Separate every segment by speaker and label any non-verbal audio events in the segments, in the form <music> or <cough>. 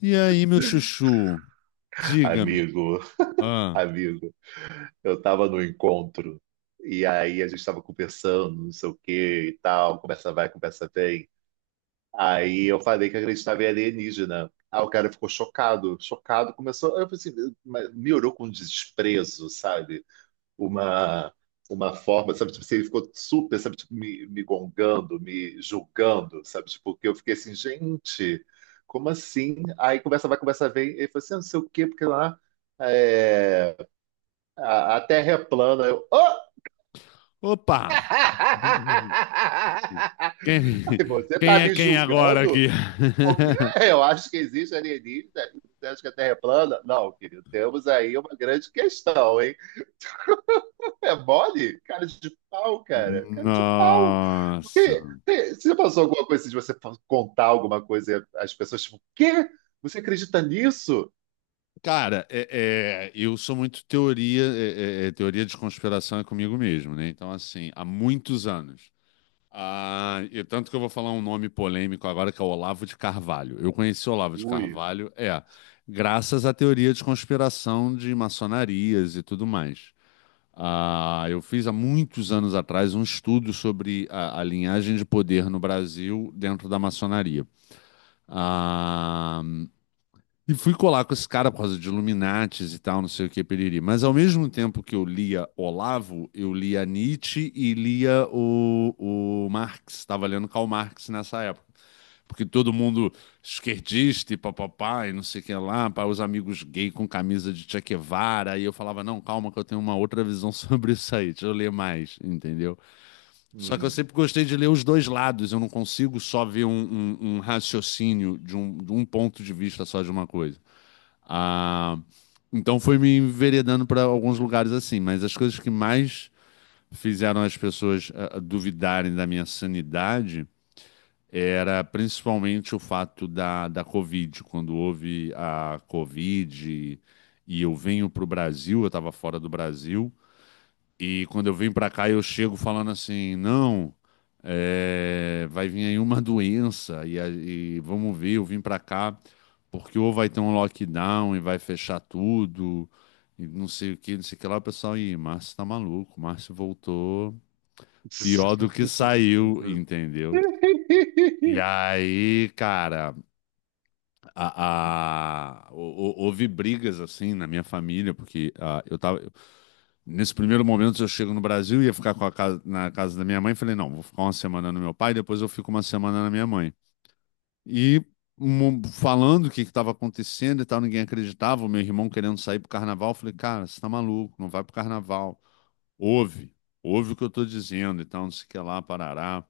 Speaker 1: E aí, meu chuchu, diga-me.
Speaker 2: Amigo,
Speaker 1: Ah,
Speaker 2: amigo, eu tava no encontro e aí a gente tava conversando, não sei o que e tal, conversa vai, conversa vem. Aí eu falei que acreditava em alienígena. Aí o cara ficou chocado, chocado, começou, eu falei assim, mas me olhou com desprezo, sabe? Uma uma forma, sabe, tipo, assim, ele ficou super, sabe, tipo, me gongando, me julgando, sabe, tipo, que eu fiquei assim, gente, como assim? Aí conversa vai, conversa vem, ele falou assim, ah, não sei o quê, porque lá é, a Terra é plana. Eu, "Hã?
Speaker 1: opa!
Speaker 2: <laughs>
Speaker 1: Quem,
Speaker 2: Aí você tá
Speaker 1: quem é
Speaker 2: me
Speaker 1: quem agora
Speaker 2: julgando?
Speaker 1: aqui?
Speaker 2: Porque eu acho que existe alienígena. Você acha que a Terra é plana? Não, querido. Temos aí uma grande questão, hein? É mole? Cara de pau,
Speaker 1: <laughs>
Speaker 2: cara. Cara de pau.
Speaker 1: Nossa.
Speaker 2: Porque, você passou alguma coisa assim de você contar alguma coisa e as pessoas, tipo, quê? Você acredita nisso?
Speaker 1: Cara, eu sou muito teoria, teoria de conspiração é comigo mesmo, né? Então, assim, há muitos anos. Ah, e tanto que eu vou falar um nome polêmico agora, que é o Olavo de Carvalho. Eu conheci o Olavo de
Speaker 2: Ui.
Speaker 1: Carvalho, graças à teoria de conspiração de maçonarias e tudo mais. Ah, eu fiz há muitos anos atrás um estudo sobre a linhagem de poder no Brasil dentro da maçonaria. Ah, e fui colar com esse cara por causa de Illuminates e tal, não sei o que, periri. Mas ao mesmo tempo que eu lia Olavo, eu lia Nietzsche e lia o Marx. Estava lendo Karl Marx nessa época porque todo mundo esquerdista e papapá e não sei o que lá, para os amigos gay com camisa de Che Guevara, e eu falava, não, calma que eu tenho uma outra visão <laughs> sobre isso aí, deixa eu ler mais, entendeu? Só que eu
Speaker 2: Hum.
Speaker 1: sempre gostei de ler os dois lados, eu não consigo só ver um, um raciocínio de um ponto de vista só de uma coisa. Ah, então foi me enveredando para alguns lugares assim, mas as coisas que mais fizeram as pessoas duvidarem da minha sanidade era principalmente o fato da Covid. Quando houve a Covid e eu venho para o Brasil, eu estava fora do Brasil, e quando eu venho para cá eu chego falando assim, não, vai vir aí uma <laughs> doença e, e vamos ver, eu vim para cá porque ou vai ter um lockdown e vai fechar tudo, e não sei o que, não sei o que lá, o pessoal, ih, Márcio tá maluco, Márcio voltou pior do que saiu,
Speaker 2: <laughs>
Speaker 1: entendeu? E aí, cara, houve brigas assim na minha família, porque ah, eu tava. Nesse primeiro momento eu chego no Brasil, ia ficar com a casa, na casa da minha mãe. Falei, não, vou ficar uma semana no meu pai, depois eu fico uma semana na minha mãe. E falando o que estava acontecendo e tal, ninguém acreditava. O meu irmão querendo sair pro carnaval. Eu falei, cara, você tá maluco, não vai pro carnaval. Ouve, ouve o que eu tô dizendo, então não sei o que lá, parará.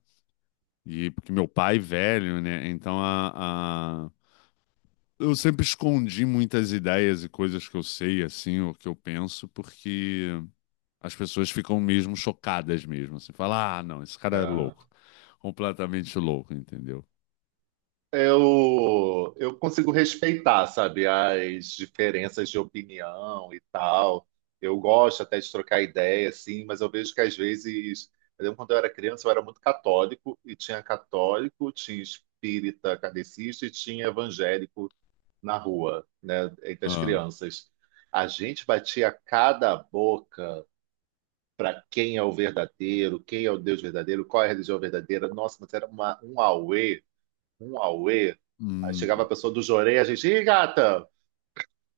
Speaker 1: E porque meu pai é velho, né? Então a, eu sempre escondi muitas ideias e coisas que eu sei, assim, ou que eu penso, porque as pessoas ficam mesmo chocadas mesmo, assim, fala, ah, não, esse cara é
Speaker 2: Ah.
Speaker 1: louco, completamente louco, entendeu?
Speaker 2: Eu consigo respeitar, sabe, as diferenças de opinião e tal. Eu gosto até de trocar ideia, assim, mas eu vejo que às vezes, eu lembro quando eu era criança, eu era muito católico, e tinha católico, tinha espírita kardecista e tinha evangélico na rua, né, entre as
Speaker 1: Ah,
Speaker 2: crianças. A gente batia cada boca para quem é o verdadeiro, quem é o Deus verdadeiro, qual é a religião verdadeira. Nossa, mas era uma, um auê. Um auê. Aí chegava a
Speaker 1: hum.
Speaker 2: pessoa do Jorei, a gente, ih, gata!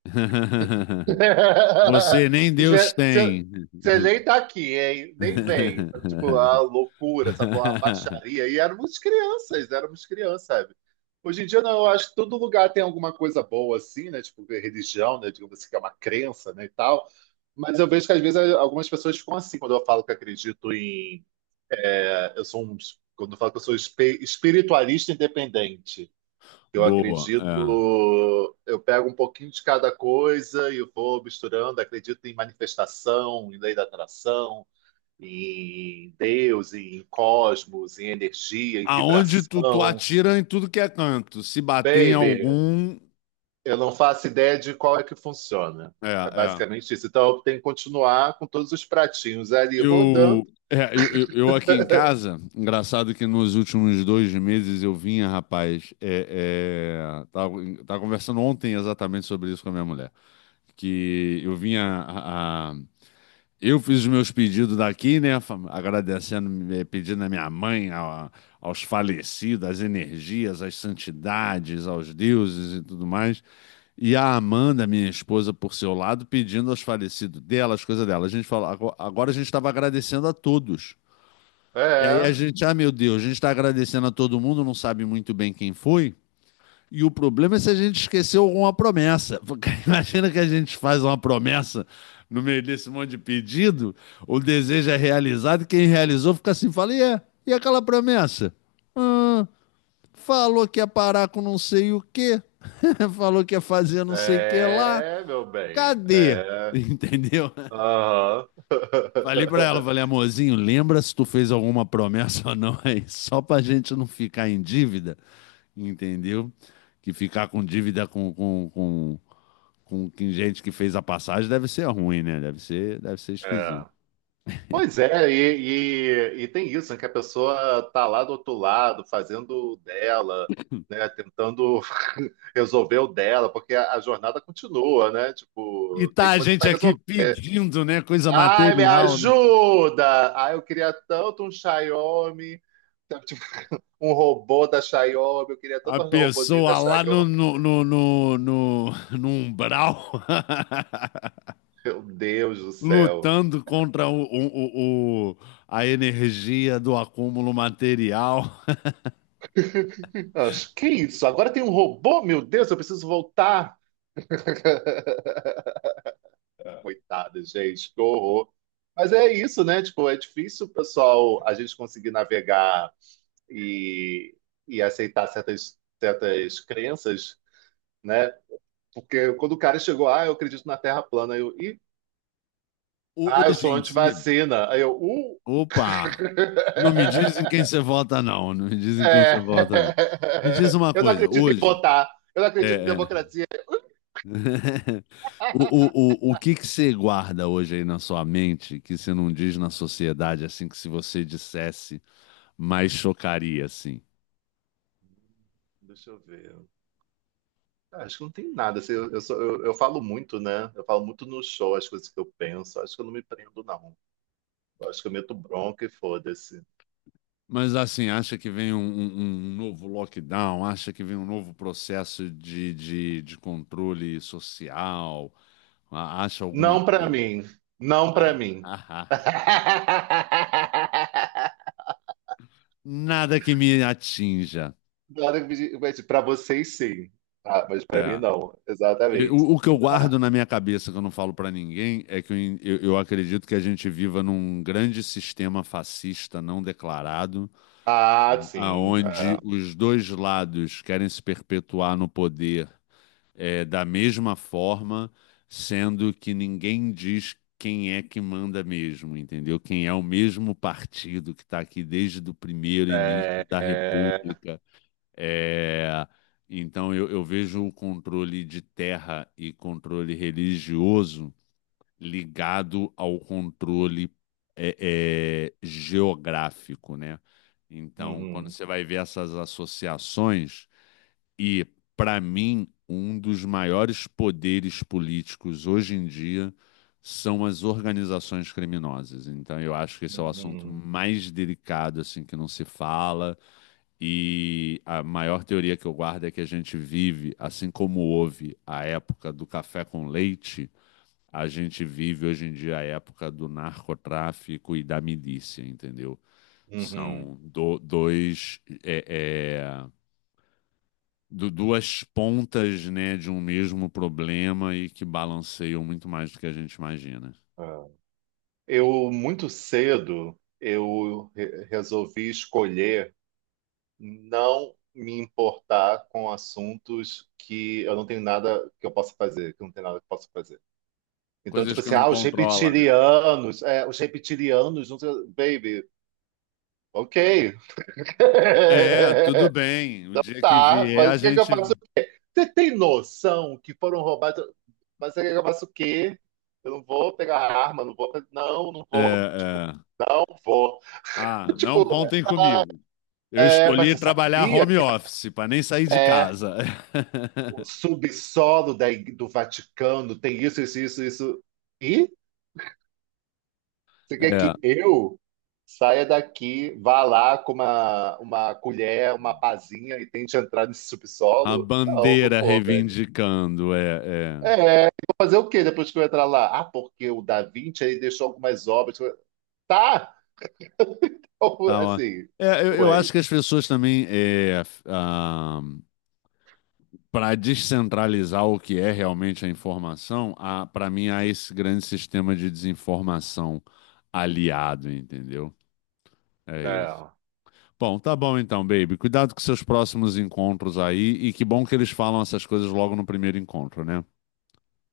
Speaker 1: <laughs> Você nem
Speaker 2: <laughs>
Speaker 1: Deus tem.
Speaker 2: Você nem tá aqui, hein? Nem vem. Sabe? Tipo, a
Speaker 1: <laughs>
Speaker 2: loucura, sabe? Uma baixaria. E éramos crianças, sabe? Hoje em dia, não, eu acho que todo lugar tem alguma coisa boa, assim, né? Tipo, religião, né? Digamos assim, que é uma crença, né? E tal. Mas eu vejo que às vezes algumas pessoas ficam assim quando eu falo que acredito em. Eu sou um. Quando eu falo que eu sou espiritualista independente. Eu
Speaker 1: Boa, é.
Speaker 2: acredito, eu pego um pouquinho de cada coisa e vou misturando. Acredito em manifestação, em lei da atração, em Deus, em cosmos, em energia, em
Speaker 1: Aonde tu, tu
Speaker 2: vibração.
Speaker 1: atira em tudo que é canto, se bater em
Speaker 2: Baby,
Speaker 1: algum,
Speaker 2: eu não faço ideia de qual é que funciona.
Speaker 1: é,
Speaker 2: É
Speaker 1: é.
Speaker 2: basicamente isso. Então eu tenho que continuar com todos os pratinhos ali rodando.
Speaker 1: Eu aqui em casa, engraçado que nos últimos dois meses eu vinha, rapaz, tava, tava conversando ontem exatamente sobre isso com a minha mulher, que eu vinha eu fiz os meus pedidos daqui, né? Agradecendo, pedindo à minha mãe, aos falecidos, às energias, às santidades, aos deuses e tudo mais. E a Amanda, minha esposa, por seu lado, pedindo aos falecidos dela, as coisas dela. A gente falou, agora a gente estava agradecendo a todos. E aí a
Speaker 2: É,
Speaker 1: gente, ah, meu Deus, a gente está agradecendo a todo mundo, não sabe muito bem quem foi. E o problema é se a gente esqueceu alguma promessa. Porque <laughs> imagina que a gente faz uma promessa no meio desse monte de pedido, o desejo é realizado, e quem realizou fica assim, fala, e aquela promessa? Hum, falou que ia parar com não sei o quê, <laughs> falou que ia fazer não sei o que lá,
Speaker 2: é, meu bem.
Speaker 1: cadê? <laughs>
Speaker 2: É.
Speaker 1: Entendeu?
Speaker 2: Aham.
Speaker 1: Falei pra ela, falei,
Speaker 2: <laughs>
Speaker 1: amorzinho, lembra se tu fez alguma promessa ou não aí, só pra gente não ficar em dívida entendeu? Que ficar com dívida com, gente que fez a passagem deve ser ruim, né? Deve ser esquisito.
Speaker 2: É. Pois é, e tem isso, né, que a pessoa tá lá do outro lado, fazendo o dela, né, tentando <laughs> resolver o dela, porque a jornada continua, né?
Speaker 1: E
Speaker 2: Tipo,
Speaker 1: tá
Speaker 2: tem
Speaker 1: a
Speaker 2: coisa
Speaker 1: gente
Speaker 2: para
Speaker 1: aqui
Speaker 2: resolver.
Speaker 1: pedindo, né? Coisa
Speaker 2: Ai, me
Speaker 1: material, né?
Speaker 2: ajuda! Ai, eu queria tanto um Xiaomi, sabe, tipo, um robô da Xiaomi, eu queria
Speaker 1: A
Speaker 2: tanto um robôzinho da
Speaker 1: pessoa lá
Speaker 2: Xiaomi.
Speaker 1: no umbral <laughs>
Speaker 2: Meu Deus do céu.
Speaker 1: lutando contra a energia do acúmulo material. <laughs>
Speaker 2: <laughs> Que é isso? Agora tem um robô? Meu Deus, eu preciso voltar. Coitada, gente, que horror. Mas é isso, né? Tipo, é difícil, pessoal, a gente conseguir navegar e, e aceitar certas, certas crenças, né? Porque quando o cara chegou, ah, eu acredito na Terra plana, eu, e, ah, eu
Speaker 1: Hoje
Speaker 2: sou
Speaker 1: em si,
Speaker 2: antivacina. Aí eu!
Speaker 1: opa, não me dizem quem
Speaker 2: <laughs>
Speaker 1: você vota, não. Não me dizem quem você vota, não.
Speaker 2: É.
Speaker 1: Me diz uma
Speaker 2: Eu não
Speaker 1: coisa,
Speaker 2: acredito em
Speaker 1: hoje.
Speaker 2: votar, eu não
Speaker 1: É.
Speaker 2: acredito em
Speaker 1: É.
Speaker 2: democracia.
Speaker 1: <laughs> O,
Speaker 2: <laughs>
Speaker 1: o que que você guarda hoje aí na sua mente que você não diz na sociedade, assim, que se você dissesse, mais chocaria, assim?
Speaker 2: Deixa eu ver. Ah, acho que não tem nada. Assim, eu falo muito, né? Eu falo muito no show as coisas que eu penso. Acho que eu não me prendo, não. Eu acho que eu meto bronca e foda-se.
Speaker 1: Mas, assim, acha que vem um, um novo lockdown? Acha que vem um novo processo de controle social? Acha alguma
Speaker 2: Não pra
Speaker 1: coisa?
Speaker 2: mim. Não pra
Speaker 1: Ah, <laughs>
Speaker 2: mim.
Speaker 1: ah, ah.
Speaker 2: <laughs>
Speaker 1: Nada que me atinja.
Speaker 2: Claro que me di- mas pra vocês, sim. Ah, mas pra mim,
Speaker 1: É.
Speaker 2: não. Exatamente.
Speaker 1: O que eu guardo na minha cabeça, que eu não falo pra ninguém, é que eu, eu acredito que a gente viva num grande sistema fascista não declarado,
Speaker 2: Ah, sim.
Speaker 1: aonde os dois lados querem se perpetuar no poder da mesma forma, sendo que ninguém diz quem é que manda mesmo, entendeu? Quem é o mesmo partido que está aqui desde o primeiro início
Speaker 2: É.
Speaker 1: da
Speaker 2: É, é.
Speaker 1: República. É, então eu vejo o controle de terra e controle religioso ligado ao controle geográfico, né? Então, quando
Speaker 2: Uhum,
Speaker 1: você vai ver essas associações, e para mim, um dos maiores poderes políticos hoje em dia são as organizações criminosas. Então, eu acho que esse é o assunto
Speaker 2: uhum,
Speaker 1: mais delicado assim que não se fala e a maior teoria que eu guardo é que a gente vive, assim como houve a época do café com leite, a gente vive hoje em dia a época do narcotráfico e da milícia, entendeu?
Speaker 2: uhum.
Speaker 1: São dois, duas pontas, né, de um mesmo problema e que balanceiam muito mais do que a gente imagina.
Speaker 2: É. Eu, muito cedo, eu resolvi escolher. Não me importar com assuntos que eu não tenho nada que eu possa fazer, que eu não tenho nada que eu possa fazer. Então,
Speaker 1: Coisas
Speaker 2: tipo
Speaker 1: que
Speaker 2: assim,
Speaker 1: não
Speaker 2: ah, os
Speaker 1: controla, né?
Speaker 2: reptilianos, é, os reptilianos, não sei, baby, ok.
Speaker 1: É, tudo
Speaker 2: <laughs>
Speaker 1: bem. O dia que
Speaker 2: Tá,
Speaker 1: vier,
Speaker 2: mas o
Speaker 1: a
Speaker 2: que é que eu
Speaker 1: gente.
Speaker 2: faço? Você tem noção que foram roubados? Mas o que é que eu faço o quê? Eu não vou pegar a arma, não vou, não, não
Speaker 1: É,
Speaker 2: vou, tipo,
Speaker 1: é.
Speaker 2: não vou.
Speaker 1: Ah,
Speaker 2: <laughs>
Speaker 1: não
Speaker 2: Tipo,
Speaker 1: contem
Speaker 2: ah,
Speaker 1: comigo. Eu
Speaker 2: é, mas
Speaker 1: escolhi
Speaker 2: você
Speaker 1: trabalhar
Speaker 2: sabia?
Speaker 1: home office para nem sair de
Speaker 2: É,
Speaker 1: casa.
Speaker 2: o
Speaker 1: <laughs>
Speaker 2: subsolo da do Vaticano tem isso, isso, isso, isso. E você quer
Speaker 1: É,
Speaker 2: que eu saia daqui, vá lá com uma colher, uma pazinha e tente entrar nesse
Speaker 1: a
Speaker 2: subsolo? Não, não
Speaker 1: bandeira
Speaker 2: vou, velho.
Speaker 1: reivindicando, é, é.
Speaker 2: É, vou fazer o quê depois que eu entrar lá? Ah, porque o Da Vinci ele deixou algumas obras. Tá!
Speaker 1: Tá,
Speaker 2: <laughs>
Speaker 1: ó.
Speaker 2: Assim,
Speaker 1: Eu
Speaker 2: ué.
Speaker 1: acho que as pessoas também, é, para descentralizar o que é realmente a informação, para mim há esse grande sistema de desinformação aliado, entendeu? É isso.
Speaker 2: Não.
Speaker 1: Bom, tá bom então, baby. Cuidado com seus próximos encontros aí. E que bom que eles falam essas coisas logo no primeiro encontro, né?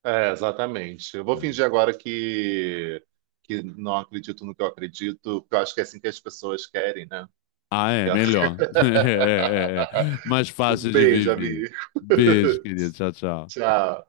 Speaker 2: É, exatamente. Eu vou fingir
Speaker 1: É.
Speaker 2: agora que não acredito no que eu acredito, porque eu acho que é assim que as pessoas querem, né?
Speaker 1: Ah, é, melhor. <laughs> É, é, é. Mais
Speaker 2: Um
Speaker 1: fácil de
Speaker 2: beijo,
Speaker 1: viver.
Speaker 2: amigo.
Speaker 1: Beijo, querido. Tchau, tchau.
Speaker 2: Tchau.